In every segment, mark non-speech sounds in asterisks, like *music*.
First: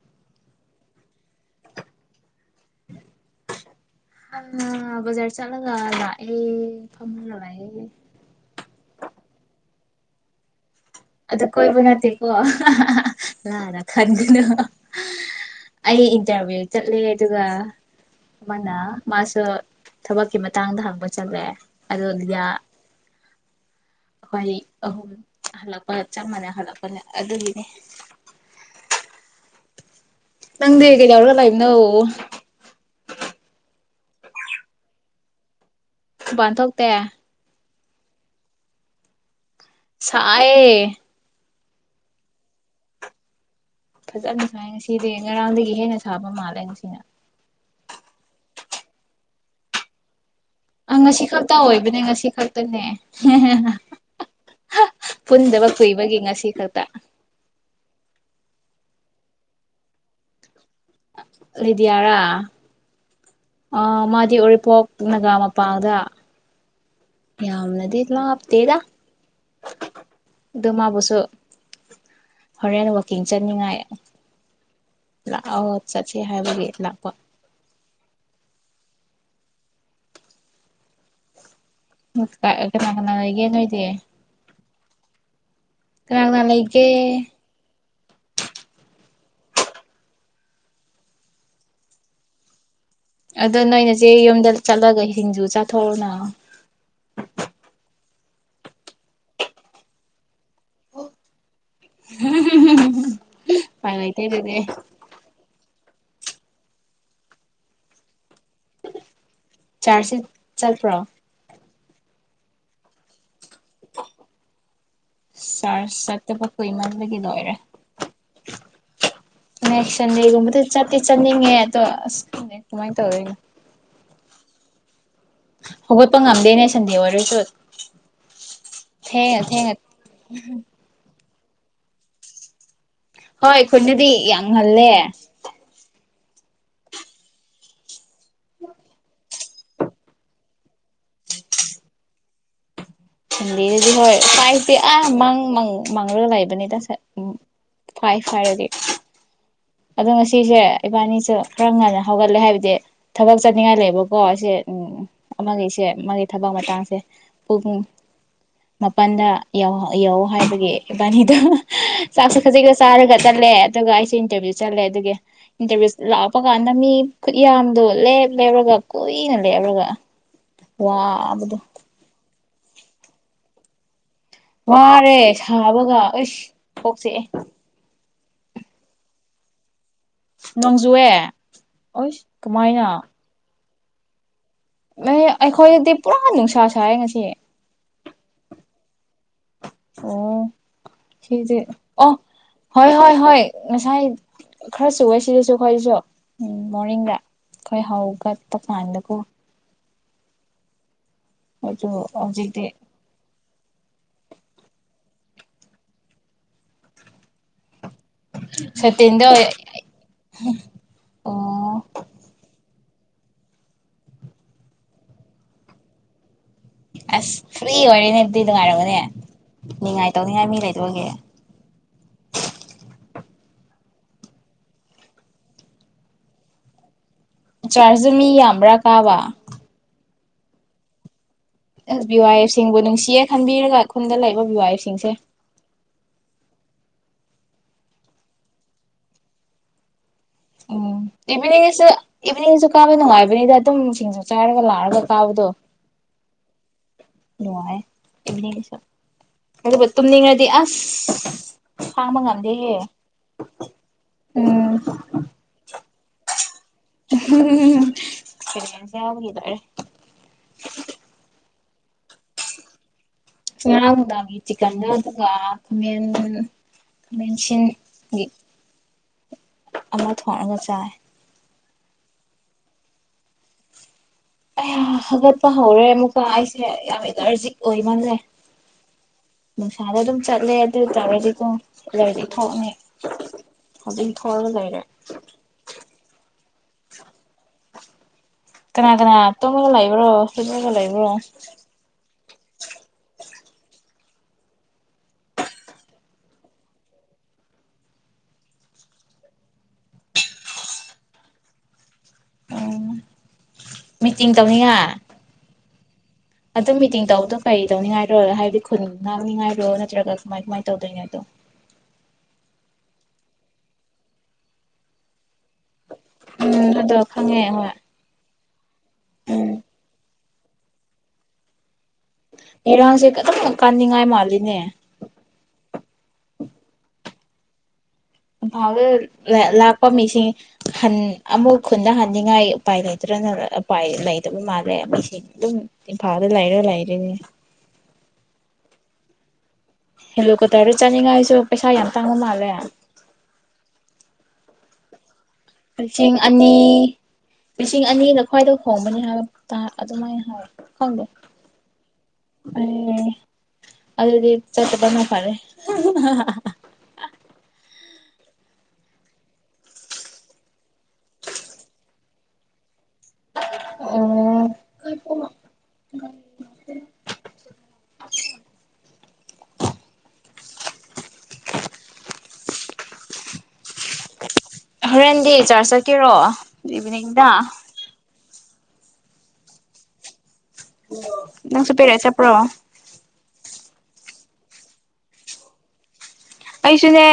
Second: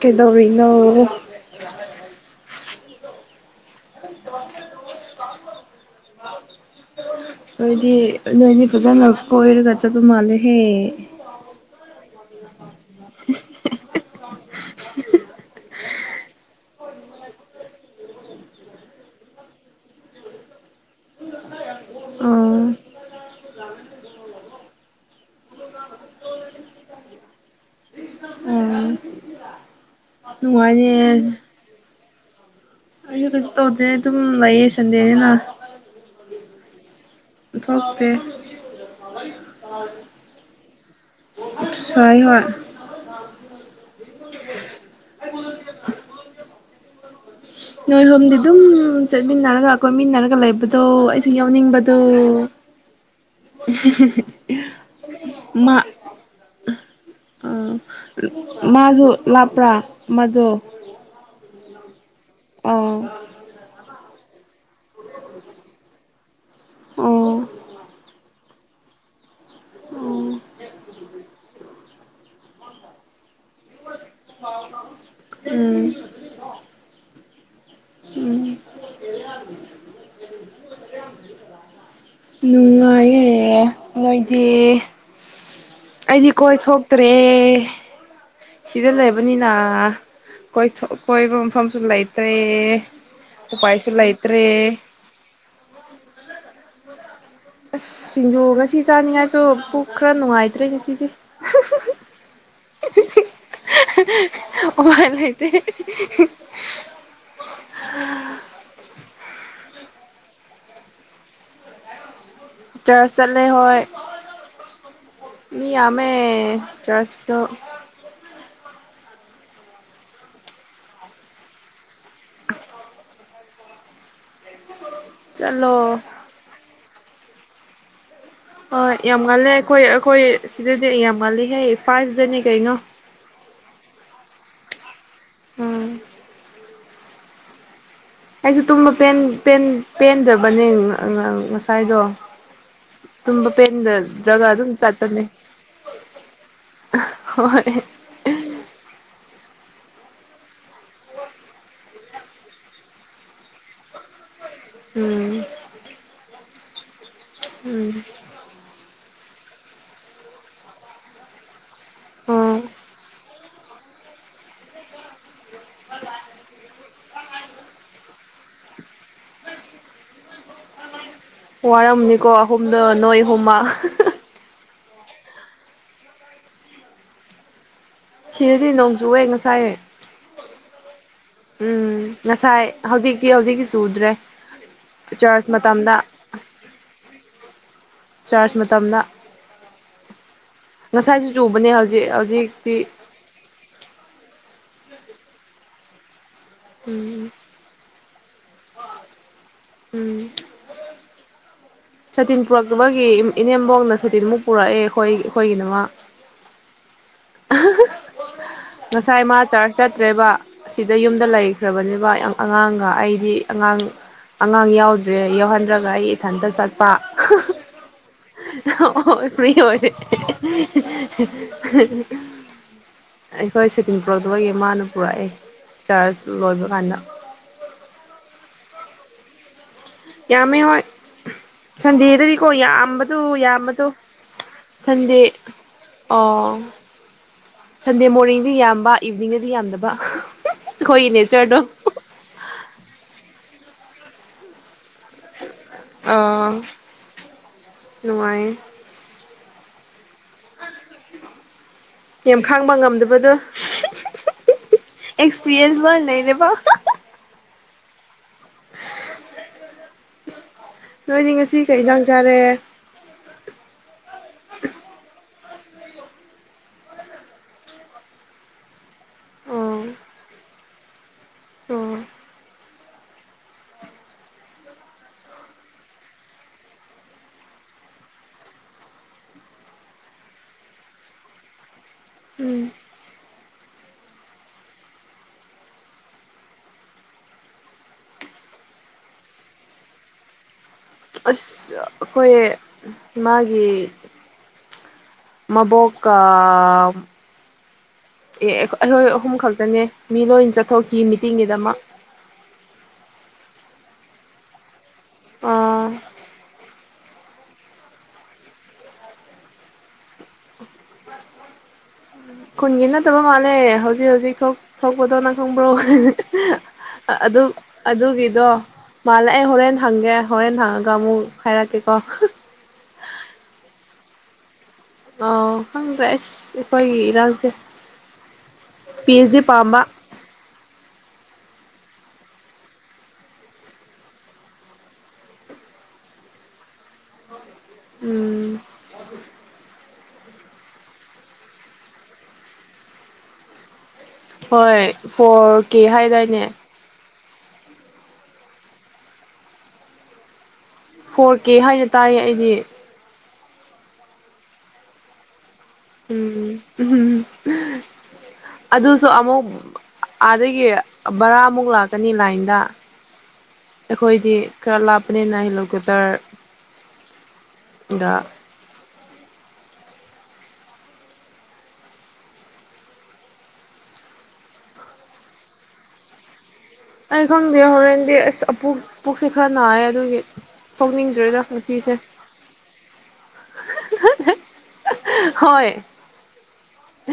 ꯀꯩꯗꯣ ꯔꯤ ꯅꯣ ꯍꯥ ꯕꯥꯖꯥ꯭ꯔ ꯆꯠꯂꯒ ꯂꯥꯛꯑꯦ ꯐꯝꯃꯒ ꯂꯥꯛꯑꯦ ꯅꯣꯏꯗꯤ ꯑꯗꯨ ꯃꯥꯅꯤ ꯍꯦ ꯑꯗ ꯀꯣꯏꯕꯨ ꯅꯠꯇꯦꯀꯣ ꯂꯥꯟꯅ ꯈꯟꯒꯅꯣ ꯑꯩ ꯏꯟꯇꯔꯚꯤꯌꯨ ꯆꯠꯂꯦ ꯑꯗꯨꯒ ꯑꯃꯅ ꯃꯥꯁꯨ ꯊꯕꯛꯀꯤ ꯃꯇꯥꯡꯗ ꯍꯪꯕ ꯆꯠꯂꯦ ꯑꯗꯣ ꯑ ꯂꯤꯗ ꯑꯣ ꯈꯣꯏ ꯑꯍꯨꯝ ꯍꯜꯂꯛ ꯆꯞ ꯃꯥꯟꯅꯩ ꯍꯜꯂꯛꯄꯅꯦ ꯑꯗꯨꯒꯤꯅꯦ ꯅꯪ ꯗꯦ ꯅꯨꯡꯉꯥꯏꯅꯦ ꯀꯩꯗꯧꯔꯒ ꯂꯩꯥꯕ ꯅꯣ ꯑꯩ ꯀꯖꯤ ꯇꯧꯗꯦ ꯑꯗꯨꯝ ꯂꯩꯌꯦ ꯁꯟꯗꯦꯅꯤꯅ ꯃꯄꯥꯟꯊꯣꯛꯇꯦ ꯑꯣ ꯑꯦ ꯁꯥꯢꯑꯦ *inaudible* ꯍꯣꯏ ꯍꯣꯏ ꯐꯖꯅ ꯉꯁꯤꯗꯤ ꯉꯔꯥꯡꯗꯒꯤ ꯍꯦꯟꯅ ꯁꯥꯕ ꯃꯥꯜꯂꯦ *unintelligible* ꯅꯣꯏ ꯍꯣꯝꯗꯤ ꯑꯗꯨꯝ ꯆꯠꯃꯤꯟꯅꯔꯒ ꯀꯣꯏꯃꯤꯟꯅꯔꯒ ꯂꯩꯕ ꯑ ꯉꯁꯤ ꯈꯛꯇ ꯑꯣꯏꯕꯅꯦ ꯉꯁꯤ ꯈꯛꯇꯅꯦ *unintelligible* ꯄꯨꯟꯗꯕ ꯃꯥ ꯀꯨꯏꯕꯒꯤ ꯉꯁꯤ ꯈꯛꯇ ꯑꯥ ꯃꯥꯁꯨ ꯂꯥꯞꯄ꯭ꯔꯥ ꯃꯗꯣ ꯂꯩꯗꯌꯔꯥ ꯑꯥ ꯑꯣ ꯃꯥꯗꯤ *unintelligible* ꯄꯛꯅꯒ ꯃꯄꯥꯟꯗ ꯑꯣ ꯌꯥꯝꯅꯗꯤ ꯂꯥꯞꯇꯦꯗ ꯎꯝ ꯑꯗꯨ ꯃꯥꯕꯨꯁꯨ ꯍꯣꯔꯦꯟ ꯋꯥꯀꯤꯡ ꯆꯅꯤꯡꯉꯥꯏ ꯂꯥꯛꯑꯣ ꯆꯠꯁꯤ ꯍꯥꯏꯕꯒꯤ ꯂꯥꯛꯄ ꯎꯝ ꯀꯅꯥ ꯀꯅꯥ ꯅꯨꯡꯉꯥꯏꯌꯦ ꯂꯩꯒꯦ ꯅꯣꯏꯗꯤ ꯅꯣꯏꯗꯤ ꯀꯅꯥ ꯑꯩꯗꯤ ꯀꯅꯥ ꯀꯣꯏ ꯂꯩꯒꯦ ꯊꯣꯛꯇ꯭ꯔꯦ ꯁꯤꯗ ꯂꯩꯕꯅꯤꯅ ꯀꯣꯏꯕ ꯃꯐꯝꯁꯨ ꯂꯩꯇ꯭ꯔꯦ ꯑꯗꯣ ꯎꯄꯥꯏꯁꯨ ꯅꯣꯏꯅꯁꯦ ꯌꯨꯝꯗ ꯂꯩꯇ꯭ꯔꯦ ꯆꯠꯂꯒ ꯁꯤꯡꯖꯨ ꯆꯥꯊꯣꯛꯅ ꯑꯁ ꯁꯤꯡꯖꯣ ꯉꯁꯤ ꯆꯥꯅꯤꯡꯉꯥꯏꯁꯨ ꯄꯨꯛ ꯈꯔ ꯅꯨꯡꯉꯥꯏꯇ꯭ꯔꯦ ꯉꯁꯤꯗꯤ ꯎꯄꯥꯏ ꯂꯩꯇꯦ ꯑꯗꯨꯗꯤ *unintelligible* *unintelligible* ꯆꯔꯁꯤꯠ ꯆꯠꯄ꯭ꯔꯣ ꯆꯁ ꯆꯠꯂꯦ *unintelligible* ꯍꯣꯏ ꯃꯤ ꯆꯥꯔꯖ ꯌꯥꯃꯦ ꯆꯠꯇꯕ ꯀꯨꯏꯃꯟꯕꯒꯤ ꯆꯁꯨ *unintelligible* ꯆꯟꯗꯦꯒꯨꯝꯕꯗꯨ ꯆꯠꯤ ꯆꯇ꯭ ꯅꯤꯉꯦ ꯑꯗꯣ ꯎꯏ ꯈꯪꯗꯦ ꯀꯃꯥꯏꯅ ꯇꯧꯗꯣꯏꯅꯣ ꯆꯠꯂꯣ ꯍꯧꯒꯠꯄ ꯉꯝꯗꯦꯅꯦ ꯁꯟꯗꯦ ꯑꯣꯏꯔꯁꯨ ꯍꯣꯏ ꯌꯥꯝ ꯊꯦꯡꯉ ꯉꯂꯦ ꯊꯦꯡꯉ ꯑꯩꯈꯣꯏ ꯑꯩꯈꯣꯏ ꯁꯤꯗꯗꯤ ꯌꯥꯝ ꯉꯜꯂꯤ *unintelligible* ꯀꯩꯩꯅꯣ ꯍꯣꯏ ꯈꯨꯟꯗꯥꯗꯤ ꯌꯥꯝ ꯉꯥꯂꯦ ꯎꯝ ꯑꯩꯁꯨ ꯇꯨꯝꯕ ꯄꯦꯟ ꯄꯦꯟ ꯄꯦꯟꯗꯕꯅꯦ ꯉꯁꯥꯏꯗꯣ ꯇꯨꯝꯕ ꯁꯥꯟꯗꯦꯗꯗꯤ ꯍꯣꯏ ꯄꯦꯟꯗ꯭ꯔꯒ ꯑꯗꯨꯝ ꯐꯥꯏꯕꯇꯤ ꯑꯥ ꯆꯠꯄꯅꯦ ꯃꯥꯡ ꯃꯥꯡꯂꯒ ꯂꯩꯕꯅꯤꯗ ꯉꯥꯁꯥꯏ ꯍꯣꯏ ꯐꯥꯏꯕ ꯍꯥꯏꯔꯗꯤ ꯑꯗꯣ ꯉꯁꯤꯁꯦ ꯏꯕꯥꯅꯤꯁꯦ ꯈꯔ ꯉꯟꯅ ꯍꯧꯒꯠꯂꯦ ꯍꯥꯏꯕꯗꯤ ꯊꯕꯛ ꯆꯠꯅꯤꯉꯥꯏ ꯂꯩꯕꯀꯣ ꯑꯁꯤ ꯎꯝ ꯑꯥꯃꯥꯒꯤꯁꯦ ꯃꯥꯒꯤ ꯊꯕꯛ ꯃꯇꯥꯡꯁꯦ ꯄꯨꯡ ꯎꯝ ꯃꯥꯄꯜꯗ ꯌꯥꯧ ꯍꯥꯏꯕꯒꯤ ꯏꯕꯥꯅꯤꯗꯣ ꯆꯥꯛꯁꯨꯦ ꯑꯣ ꯈꯖꯤꯛꯛꯇ ꯆꯥꯔꯒ ꯇꯠꯂꯦ ꯑꯗꯨꯒ ꯑꯩꯁꯨꯦ ꯏꯟꯇꯔꯚꯤꯌꯨ ꯆꯠꯂꯦ ꯑꯗꯨꯒꯤ ꯏꯟꯇꯔꯚꯤꯨ ꯂꯥꯛꯄ ꯀꯥꯟꯗ ꯃꯤ ꯈꯨꯠ ꯌꯥꯝꯗꯣ ꯂꯦꯞ ꯂꯦꯞꯔꯒ ꯀꯨꯏꯅ ꯂꯦꯞꯔꯒ ꯀ ꯋꯥꯔꯝꯅꯤꯀꯣ ꯍꯣꯨꯝꯅ ꯅꯣꯏ ꯍꯣ ꯋꯥꯔꯦ ꯁꯥꯕꯒ ꯑꯩꯁ ꯄꯣꯛꯆꯦꯑꯦ ꯁꯤꯔꯗꯤ ꯅꯣꯡꯆꯨꯦ ꯉꯁꯥꯏ ꯅꯣꯡꯖꯨꯑꯦ ꯎꯝ ꯍꯁ ꯉꯁꯥꯏ ꯀꯃꯥꯏꯅ ꯍꯧꯖꯤꯛꯇꯤ ꯍꯧꯖꯤꯛꯇꯤ ꯆꯨꯗ꯭ꯔꯦ ꯆꯔꯆ ꯑꯩꯈꯣꯏꯗꯗꯤ ꯃꯇꯝꯗ ꯄꯨꯔꯥ ꯅꯨꯡꯁꯥ ꯁꯥꯏ ꯉꯁꯤ ꯆꯥꯔꯖ ꯃꯇꯝꯅ ꯑꯣ ꯁꯤꯖꯦ ꯆꯨꯕꯅꯦ ꯍꯧꯖꯤꯛ ꯑꯣ ꯍꯧꯖꯤꯛꯇꯤ ꯍꯣꯏ ꯍꯣꯏ ꯍꯣꯌ ꯉꯥꯁꯥꯏ ꯈꯔ ꯁꯨꯋꯦ ꯁꯤꯗꯁꯨ ꯑꯩꯈꯣꯏꯁꯨ ꯎꯝ ꯃꯣ꯭ꯔꯅꯤꯡꯡꯗ ꯎꯝ ꯑꯩꯈꯣꯏ ꯍꯧ ꯈꯔꯥ ꯇꯣꯡ ꯉꯥꯟ ꯅꯥꯀꯣ ꯎꯝ ꯑꯗꯨ ꯁꯥꯇꯤꯟ ꯍꯧꯖꯤꯛꯇꯤ ꯄꯨꯔꯛꯇꯕꯒꯤ ꯏꯅꯦꯝꯕꯣꯛꯅ ꯁꯥꯇꯤꯟꯃꯨꯛ ꯄꯨꯔꯛꯑꯦ ꯑꯩꯈꯣꯏ ꯈꯣꯏꯒꯤꯅꯃ ꯑꯍꯥ ꯍꯥ ꯉꯁꯥꯏ ꯁꯇꯤꯟꯗꯣ ꯃꯥ ꯆ꯭ꯔꯆ ꯆꯠꯇ꯭ꯔꯦꯕ ꯁꯤꯗ ꯌꯨꯝꯗ ꯑꯣ ꯂꯩꯈ꯭ꯔꯕꯅꯦꯕ ꯌꯥꯝ ꯑꯉꯥꯡꯒ ꯑꯩꯗꯤ ꯑꯉꯥꯡ ꯑꯉꯥꯡ ꯌꯥꯎꯗ꯭ꯔꯦ ꯌꯥꯎꯍꯟꯗ꯭ꯔꯒ ꯑꯩ ꯏꯊꯟꯇꯁꯨ ꯆꯠꯄ ꯑꯁ ꯐ꯭ꯔꯤ ꯑꯣꯏꯔꯦꯅꯦ ꯑꯗꯨꯗꯤ ꯅꯨꯡꯉꯥꯏꯔꯝꯒꯅꯦ ꯍꯣꯏ ꯐ꯭ꯔꯤ ꯑꯣꯏꯔꯦ ꯅꯤꯡꯉꯥꯏ ꯇꯧꯅꯤꯡꯉꯥꯏ ꯃꯤ ꯂꯩꯇꯕꯒꯤ ꯑꯩꯈꯣꯏ ꯁꯇꯤꯟ ꯄꯨꯔꯣꯛꯛꯇꯕꯒꯤ ꯃꯥꯅ ꯄꯨꯔꯛꯑꯦ ꯆꯥ꯭ꯔꯖ ꯂꯣꯏꯕ ꯀꯥꯟꯗ ꯆ꯭ꯔꯖ ꯖꯨ ꯃꯤ ꯌꯝꯕ꯭ꯔꯥ ꯀꯥꯕ ꯌꯥꯝꯃꯦ ꯍꯣꯏ ꯑꯁ ꯕꯤ ꯋꯥꯏ ꯁꯟꯗꯦꯗꯗꯤꯀꯣ ꯑꯦꯐ ꯁꯤꯡꯕꯨ ꯌꯥꯝꯕꯗꯣ ꯅꯨꯡꯁꯤꯌꯦ ꯈꯟꯕꯤꯔꯒ ꯌꯥꯝꯕꯗꯣ ꯈꯨꯟꯗ ꯂꯩꯕ ꯕꯤ ꯋꯥꯏ ꯑꯦꯐ ꯁꯤꯡꯁꯦ ꯁꯟꯗꯦ ꯑꯣ ꯁꯟꯗꯦ ꯃꯣꯔꯅꯤꯡꯗꯤ ꯌꯥꯝꯕ ꯏꯚꯅꯤꯡꯗꯗꯤ ꯌꯥꯝꯗꯕ ꯎꯝ ꯑꯩꯈꯣꯏꯒꯤ ꯅꯦꯆꯔꯗꯣ ꯏꯕꯤꯅꯤꯡ ꯁꯨ ꯏꯕꯤꯅꯤꯡ ꯁꯨ ꯀꯥꯕ ꯅꯨꯡ ꯉꯥꯏꯕꯅ‌ꯦꯗ ꯃꯇꯝ ꯁꯤꯡꯁꯨ ꯆꯥꯏꯔꯒ ꯂꯥꯛꯑꯒ ꯐꯥꯎꯗꯣ ꯑꯥ ꯅꯅꯨꯡꯉꯥꯏ ꯅꯨꯡꯉꯥꯏꯌꯦ ꯑꯗꯨ ꯇꯨꯝꯅꯤꯡꯉꯗꯤ ꯑꯁ ꯍꯥꯡꯕ ꯌꯥꯝ ꯈꯥꯡꯕ ꯉꯝꯗꯦꯍꯦ ꯉꯝꯗꯕꯗꯣ ꯎꯝ ꯄ꯭ꯌꯦꯁꯕ ꯂꯩꯅꯦ ꯄ ꯎꯝꯕꯒꯦꯗꯔꯦ ꯅꯣꯏꯗꯤ ꯉꯁꯤ ꯀꯩ ꯏꯟꯖꯥꯡ ꯆꯥꯔꯦ ꯉꯔꯥꯡ ꯅꯨꯡꯗꯥꯡꯒꯤ ꯆꯤꯛꯀꯟꯗ ꯑꯗꯨꯒ ꯈꯃꯦꯟ ꯈꯥꯃꯦꯟꯁꯤꯟꯒꯤ ꯑꯣ ꯑꯃ ꯊꯣꯡꯉꯒ ꯆꯥꯏ ꯑꯣ ꯀꯌꯥ ꯍꯥꯒꯠꯄ ꯍꯧꯔꯦ ꯑꯃꯨꯛꯀ ꯑꯩꯁꯦ ꯌꯥꯝ ꯏꯂꯔꯖꯤꯛ ꯑꯣꯏꯃꯜꯂꯦ ꯅꯨꯡꯁꯥꯗ ꯑꯗꯨꯝ ꯆꯠꯂꯦ ꯑꯗꯨ ꯑꯣꯏꯇꯥꯔꯗꯤꯀꯣ ꯂꯩꯗꯤ ꯊꯣꯛꯅꯤ ꯎꯝ ꯑꯗꯨꯝ ꯊꯒ ꯂꯩꯔꯦ ꯀꯅꯥ ꯀꯅꯥ ꯇꯣꯃꯒ ꯂꯩꯕ꯭ꯔꯣ ꯁꯤꯒ ꯂꯩ ꯑꯁ ꯑꯩꯈꯣꯏ ꯃꯥꯒꯤ ꯃꯕꯣꯛ ꯑꯦ ꯑꯩꯈꯣꯏ ꯑꯍꯨꯝ ꯈꯛꯇꯅꯦ ꯃꯤ ꯂꯣꯏ ꯆꯠꯊꯣꯛꯈꯤ ꯃꯤꯇꯤꯡꯒꯤꯗꯃꯛ ꯎꯝ ꯃꯤꯇꯤꯡ ꯇꯧꯅꯤꯉꯥꯏ ꯑꯥ ꯑꯗꯨꯝ ꯃꯤꯇꯤꯡ ꯇꯧꯕꯗꯣ ꯀꯩ ꯇꯧꯅꯤꯉꯥꯏꯔꯣ ꯍꯥꯏꯕꯗꯤ ꯈꯨꯟ ꯉꯥꯡꯅꯤꯉꯥꯏꯔꯣ ꯅꯠꯇ꯭ꯔꯒ ꯀꯃꯥꯏ ꯀꯃꯥꯏ ꯇꯧꯗꯣꯏꯅꯣ ꯑꯗꯣ ꯈꯨꯟꯒꯤ ꯅꯠꯇꯕ ꯃꯥꯜꯂꯦ ꯍꯧꯖꯤꯛ ꯍꯧꯖꯤꯛ ꯊꯣꯛꯄꯗꯣ ꯅꯪ ꯈꯣꯡꯕ꯭ꯔꯣ ꯎꯝ ꯑꯗꯣ ꯈꯪꯉꯦ ꯑꯗꯨ ꯍꯣꯏ ꯑꯗꯨꯒꯤꯗꯣ ꯃꯥꯂꯑ ꯎꯝ ꯍꯣꯔꯦꯟꯦꯟ ꯍꯪꯦ ꯍꯅꯒ ꯃꯨ ꯐꯥꯏꯔꯥ ꯀꯦꯀꯣ ꯏꯔꯥꯡꯁꯦ ꯈꯤꯇꯪ ꯀꯥꯅꯤꯡꯉꯥꯏ ꯃꯥꯜꯂꯤꯅꯦ ꯑ ꯈꯪꯗ꯭ꯔꯦ ꯑꯁ ꯑꯩꯈꯣꯏꯒꯤ ꯏꯔꯥꯡꯁꯦ ꯏꯝꯐꯥꯎꯗ ꯄꯤ ꯑꯩꯆ ꯗꯤ ꯄꯥꯝꯕ ꯂꯥꯛꯄ ꯃꯤꯁꯤꯡ ꯍꯟ ꯑꯃꯨꯛ ꯈꯨꯟꯗ ꯍꯟꯅꯤꯡꯉꯥꯏ ꯎꯄꯥꯏ ꯂꯩꯇ꯭ꯔꯅ ꯎꯄꯥꯏ ꯂꯩꯇꯕ ꯃꯥꯜꯂꯦ ꯃꯁꯤꯡ ꯑꯗꯨꯝ ꯏꯝꯐꯥꯜꯗ ꯂꯩꯔꯣꯏ ꯂꯩꯔꯤꯅꯦ ꯎꯝ ꯍꯦꯜꯂꯣ ꯀꯇꯔ ꯆꯥꯅꯤꯡꯉꯥꯏꯁꯨ ꯄꯩꯁꯥ ꯌꯥꯝ ꯇꯥꯡꯕ ꯃꯥꯜꯂꯦ ꯍꯣꯏ ꯐꯣꯔ ꯀꯦ ꯂꯤꯁꯤꯡ ꯍꯥꯏꯗꯥꯏꯅꯦ ꯑꯅꯤ ꯂꯤꯁꯤꯡ ꯑꯅꯤꯅ ꯈ꯭ꯋꯥꯏꯗ ꯍꯣꯡꯕꯅꯤ ꯍꯥꯏꯕ ꯑꯗꯨꯃꯥꯏꯅ ꯍꯥꯏꯋꯦ ꯐꯣꯔ ꯀꯦ ꯍꯥꯏꯅ ꯇꯥꯔꯦ ꯑꯩꯗꯤ ꯑꯩ ꯑꯗꯨꯗꯤ ꯆꯠꯠꯇꯄꯅ ꯐꯔꯦ ꯎꯝ ꯑꯗꯨꯁꯨ ꯑꯃꯨꯛ ꯑꯥꯗꯒꯤ ꯕꯔꯥꯃꯨꯛ ꯂꯥꯛꯀꯅꯤ ꯂꯥꯏꯟꯗ ꯑꯣ ꯑꯩꯈꯣꯏꯗꯤ ꯈꯔ ꯂꯥꯞꯄꯅꯤꯅ ꯍꯦꯂꯤꯀꯣꯞꯇꯔ ꯗ ꯍꯣꯔꯦꯟꯗꯤ ꯆꯥꯔꯖ ꯆꯠꯀꯦꯔꯣ ꯑꯩ ꯏꯚꯤꯅꯤꯡꯗ ꯈ ꯍ ꯍꯔꯦꯟꯗꯤꯁ ꯣꯛ ꯄꯨꯛꯁꯦ ꯈꯔ ꯅꯥꯏꯌꯦ ꯑꯗꯨꯒꯤ ꯊꯣꯛꯅꯤꯡꯗ꯭ꯔꯦꯗ ꯅꯪꯁꯨ ꯉꯁꯤꯁꯦ ꯄꯦꯔ ꯆꯦꯄ꯭ꯔꯣ ꯍꯣꯏ ꯀꯩꯁꯨꯅꯦ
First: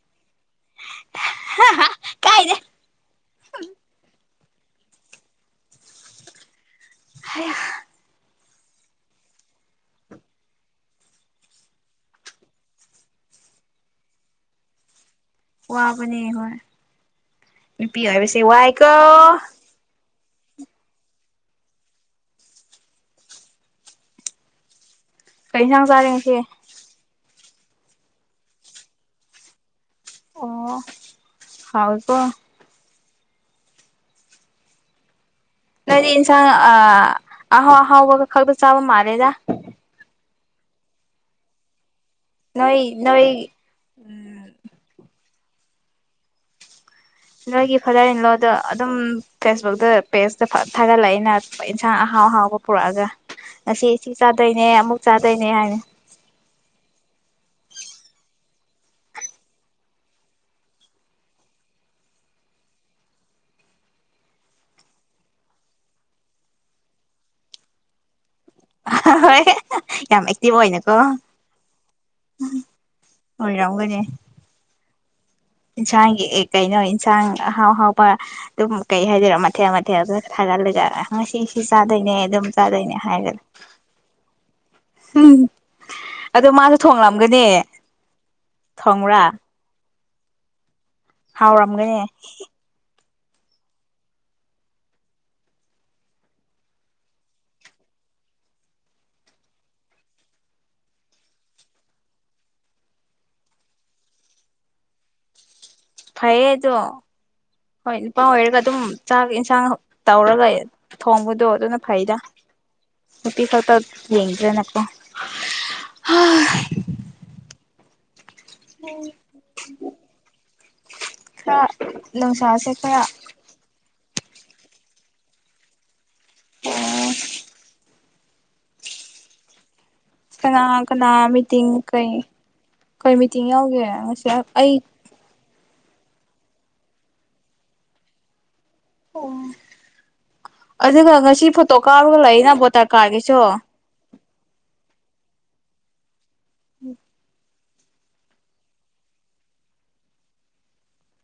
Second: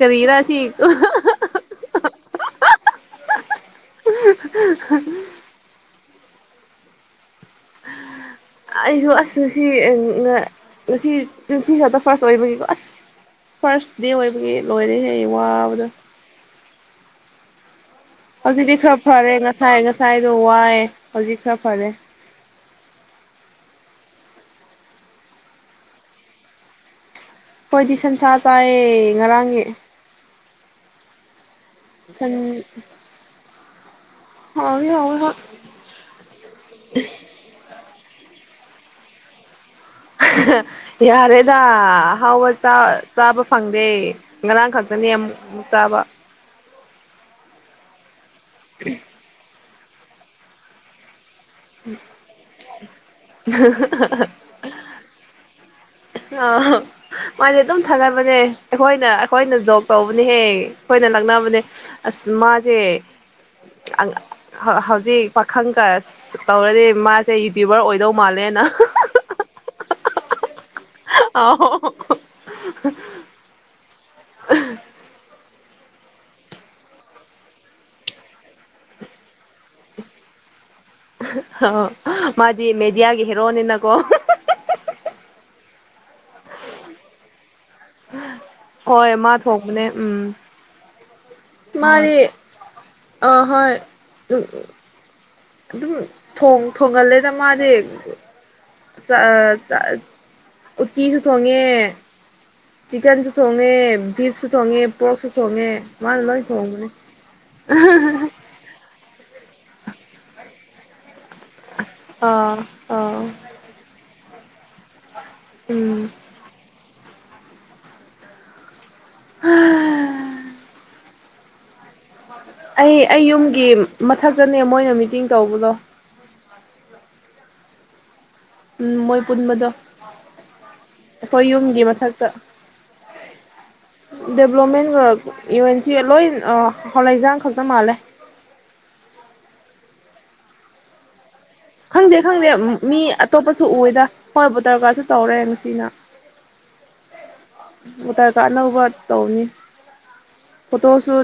ꯀꯔꯤꯔꯁꯤ *inaudible* ꯀꯥꯏꯗ *inaudible* ꯍ ꯑꯩꯁꯨ ꯑꯁ ꯉꯁꯤ ꯉꯁꯤꯁꯤ ꯈꯇ ꯐꯥꯔꯁ ꯑꯣꯏꯕꯒꯤꯀꯣ ꯑꯁ ꯐꯥꯔꯁ ꯗꯦ ꯑꯣꯏꯕꯒꯤ ꯂꯣꯏꯔꯦ ꯍꯡ ꯋꯥꯕꯅꯤ ꯍꯣꯏ ꯅꯨꯄꯤ ꯍꯥꯏꯕꯁꯦ ꯋꯥꯏ ꯀ ꯁꯥꯏꯗꯣ ꯋꯥꯑꯦ ꯍꯧꯖꯤꯛ ꯈꯔ ꯐꯔꯦ ꯀꯩ ꯌꯦꯟꯁꯥꯡ ꯆꯥꯔꯤꯉꯁꯦ ꯍꯣꯏꯗꯤ ꯁꯟꯁꯥ ꯇꯥꯏꯌꯦ ꯉꯔꯥꯡꯒꯤ ꯑꯣ ꯍꯥꯎꯋꯦꯀꯣ ꯎꯝ ꯍꯧꯢ ꯍꯧꯏ ꯍ ꯅꯗꯤ ꯏꯟꯁꯥꯡ ꯑ ꯑꯍꯣ ꯍꯥꯎ ꯋꯥ ꯈꯔꯗ ꯆꯥꯕ ꯃꯥꯔꯦꯗ ꯌꯥꯔꯦꯗꯥ ꯑꯍꯥꯎꯕ ꯅꯣꯏ ꯆꯥꯕ ꯅꯣꯏ ꯐꯪꯗꯦ ꯉꯔꯥꯡ ꯈꯛꯇꯅꯦ ꯑꯃꯨꯛ ꯎꯝ ꯆꯥꯕ ꯅꯣꯏꯒꯤ ꯐꯥꯗꯔ ꯏꯜꯂꯣ ꯑꯗꯨꯝ ꯐꯦꯁ ꯄꯦꯁꯇ ꯊꯥꯒꯠꯂꯛ ꯑꯏꯅ ꯍꯣꯏ ꯏꯟꯁꯥꯡ ꯑꯍꯥꯎ ꯑꯍꯥꯎꯕ ꯄꯨꯔꯛꯑꯒ ꯉꯁꯤ ꯁꯤ ꯆꯥꯗꯣꯏꯅꯦ ꯑꯃꯨꯛ ꯆꯥꯗꯣꯏꯅꯦ ꯍꯥꯏꯅꯤ ꯃꯥꯁꯦ ꯑꯗꯨꯝ ꯊꯥꯒꯠꯅꯕꯅꯦ ꯑꯩꯈꯣꯏꯅ ꯑꯩꯈꯣꯏꯅ ꯖꯣꯕ ꯇꯧꯕꯅꯦꯍꯦ ꯑꯩꯈꯣꯏꯅ ꯂꯛꯅꯕꯅꯦ ꯑꯁ ꯃꯥꯁꯦ ꯍꯧꯖꯤꯛ ꯄꯥꯈꯪꯒ ꯇꯧꯔꯗꯤ ꯃꯥꯁꯦ ꯌꯨꯇ꯭ꯌꯨꯕꯔ ꯑꯣꯏꯗꯧ ꯃꯥꯜꯂꯦꯅ ꯍꯣꯏ ꯌꯥꯝ ꯑꯦꯛꯇꯤꯚ ꯑꯣꯏꯅ ꯑꯣꯏꯅ ꯀ ꯑ ꯍꯣꯏ ꯔꯝꯒꯅꯦ ꯏꯟꯁꯥꯡꯒꯤ ꯑꯦ ꯀꯩꯅꯣ ꯏꯟꯁꯥꯡ ꯑꯍꯥꯎꯍꯥꯎꯕ ꯑꯗꯨꯝ ꯀꯩ ꯍꯥꯏꯗꯣꯏꯔꯣ ꯃꯊꯦꯜ ꯃꯊꯦꯜ ꯑꯗꯨ ꯊꯥꯒꯠꯂꯒ ꯉꯁꯤꯁꯤ ꯑ ꯆꯥꯗꯣꯏꯅꯦ ꯑꯗꯨꯝ ꯃꯥꯗꯤ ꯆꯥꯗꯣꯏꯅꯦ ꯍꯥꯏ ꯃꯦꯗꯤꯌꯥꯒꯤ ꯔꯒ ꯍꯦꯔꯣꯅꯤꯅꯀꯣ ꯑꯗꯣ ꯃꯥꯁꯨ ꯊꯣꯡꯂꯝꯒꯅꯤ ꯍꯣꯏ ꯊꯣꯡꯕ꯭ꯔꯥ ꯃꯥꯥꯛ ꯊꯣꯡ ꯕꯅꯦ ꯎꯝ ꯍꯥꯎꯔꯝꯒꯅꯦ ꯃꯥꯗꯤ ꯑ ꯍꯣꯏ ꯑꯗꯨꯝ ꯊꯣꯡꯒꯜꯂꯦꯗ ꯃꯥꯗꯤ ꯎꯇꯤꯁꯨ ꯊꯣꯡꯉꯦ ꯆꯤꯛꯀꯟꯁꯨ ꯊꯣꯡꯉꯦ ꯕꯤꯐꯁꯨ ꯊꯣꯡꯉꯦ ꯄꯣꯔꯣꯛꯁꯨ ꯊꯣꯡꯉꯦ ꯃꯥꯅ ꯂꯣꯏ ꯐꯌꯦ ꯑꯗꯨꯣ ꯊꯣꯡꯕꯅꯦ ꯍꯣꯏ ꯅꯨꯄꯥꯥꯎ ꯑꯣꯏꯔꯒ ꯑꯗꯨꯝ ꯆꯥꯛ ꯏꯟꯁꯥꯡ ꯇꯧꯔꯒ ꯊꯣꯡꯕꯗꯣ ꯑꯗꯨꯅ ꯐꯩꯗ ꯑꯥ ꯑꯥ ꯎꯇꯤ ꯈꯛꯇ ꯌꯦꯡꯒꯦ ꯑꯗꯨꯅ ꯎꯝ ꯍ ꯍ ꯑ ꯑꯩ ꯑꯩ ꯌꯨꯝꯒꯤ ꯃꯊꯛꯇꯅꯦ ꯃꯣꯏꯅ ꯃꯤꯇꯤꯡ ꯇꯧꯕꯗꯣ ꯑꯣ ꯎꯝ ꯃꯣꯏ ꯄꯨꯟꯕꯗꯣ ꯀꯅꯥ ꯀꯅꯥ ꯑꯩꯈꯣꯏ ꯃꯤꯇꯤꯡ ꯌꯨꯝꯒꯤ ꯀꯩ ꯃꯊꯛꯇ ꯀꯩ ꯃꯤꯇꯤꯡ ꯌꯥꯎꯒꯦ ꯉꯁꯤ ꯑꯩ ꯏꯟꯁꯤ ꯂꯣꯏ ꯍꯂꯏꯖꯥꯡ ꯈꯛꯇ ꯃꯥꯜꯂꯦ ꯑꯣ ꯑꯗꯨ ꯍꯉꯁꯤ ꯈꯪꯗꯦ ꯈꯪꯗꯦ ꯃꯤ ꯑꯇꯣꯞꯄꯁꯨ ꯎꯗ ꯍꯣꯏꯕꯨ ꯇꯔꯀꯥꯁꯨ ꯇꯧꯔꯛꯑꯦ ꯃꯁꯤꯅ ꯎꯝ ꯕꯣꯇꯥꯔ ꯀꯥꯔꯗ ꯑꯅꯧꯕ ꯇꯧꯅꯤ ꯐꯣꯇꯣꯁꯨ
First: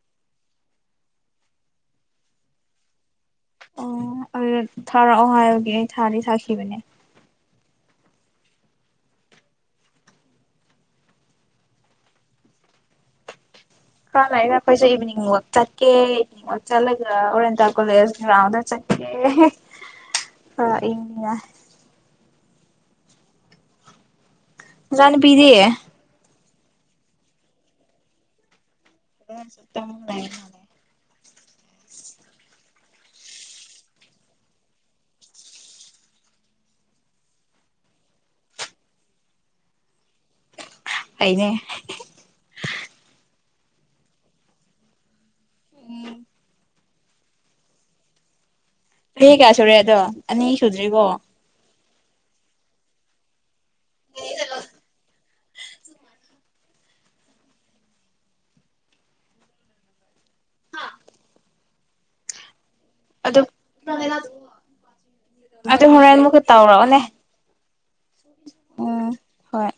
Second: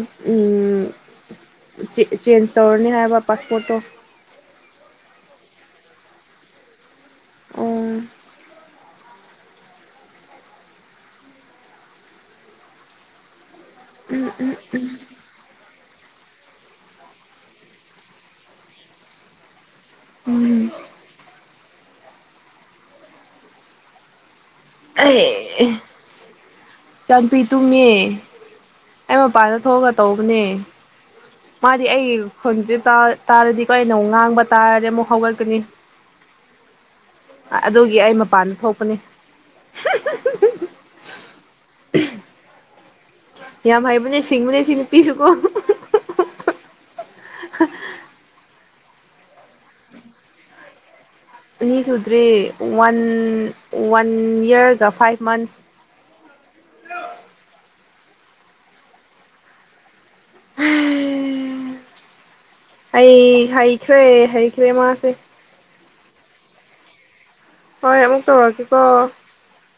ꯆꯦꯟꯖ ꯇꯧꯔꯅꯤ ꯍꯥꯏꯕ ꯄꯥꯁꯄꯣꯔꯠꯇꯣ ꯑꯣ ꯑꯗꯨ ꯊꯥꯔꯛꯑꯣ ꯍꯥꯏꯔꯒꯦ ꯊꯥꯗꯤ ꯁꯥꯥꯈꯤꯕꯅꯦ ꯑꯣ ꯍ ꯂꯥꯏꯒꯈꯣꯏꯁꯁꯨ ꯏꯚꯅꯤꯡ ꯋꯥꯛ ꯆ ꯀꯦ ꯆꯠꯂꯒ ꯑꯣꯔꯦꯟꯇꯥ ꯀꯣꯂꯦꯖ ꯒ꯭ꯔꯥꯎꯟꯗ ꯆꯠꯀꯦ ꯑ ꯎꯝ ꯏ ꯃꯆꯥꯅꯨꯄꯤꯗꯤ ꯇꯥꯟꯄꯤ ꯇꯨꯝꯃꯦ ꯑꯩ ꯃꯄꯥꯟꯗ ꯊꯣꯛꯑꯒ ꯇꯧꯕꯅꯦ ꯃꯥꯗꯤ ꯑꯩ ꯈꯨꯟꯁꯦ ꯇꯥꯔꯗꯤꯀꯣ ꯑꯩꯅ ꯑꯃꯨꯛ ꯉꯥꯡꯕ ꯇꯥꯔꯗꯤ ꯑꯃꯨꯛ ꯍꯧꯒꯠꯀꯅꯤ ꯑꯗꯨꯒꯤ ꯑꯩ ꯃꯄꯥꯟꯗ ꯊꯣꯛꯄꯅꯤ ꯑꯅꯦ ꯌꯥꯝ ꯍꯩꯕꯅꯦ ꯁꯤꯡꯕꯅꯦ ꯁꯤꯅꯨꯄꯤꯁꯦ ꯀꯣ ꯎꯝ *inaudible* ꯀꯔꯤ ꯀꯌꯥ ꯁꯨꯔꯦ ꯑꯗꯣ ꯑꯅꯤ ꯁꯨꯗ꯭ꯔꯤꯔꯤꯕꯣ ꯑꯅꯤ ꯁꯨꯗ꯭ꯔꯔꯤ ꯋꯥꯟ ꯋꯥꯟ ꯌꯔꯒ ꯐꯥꯏꯚ ꯃꯁ ꯑꯩ ꯑꯗꯨ ꯍꯩꯈ꯭ꯔꯦ ꯍꯩꯈ꯭ꯔꯦ ꯃꯥꯁꯦ ꯑꯗꯨ ꯍꯣꯔꯜ ꯑꯃꯨꯛ ꯇꯧꯔꯛꯑꯣꯅꯦꯦ ꯍꯣꯢ ꯑꯃꯨꯛ ꯇꯧꯔꯛꯀꯦꯀꯣ ꯍꯣꯏ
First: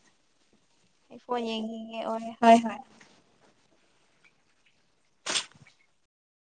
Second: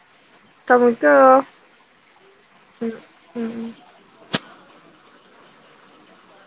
ꯇꯥꯃꯣꯀ ꯑꯩ ꯐꯣꯟ ꯌꯦꯡꯈꯤꯒꯦ ꯑꯣꯏ ꯍꯣꯏ ꯍꯣꯏ ꯎꯝ ꯎꯝ ꯎꯝ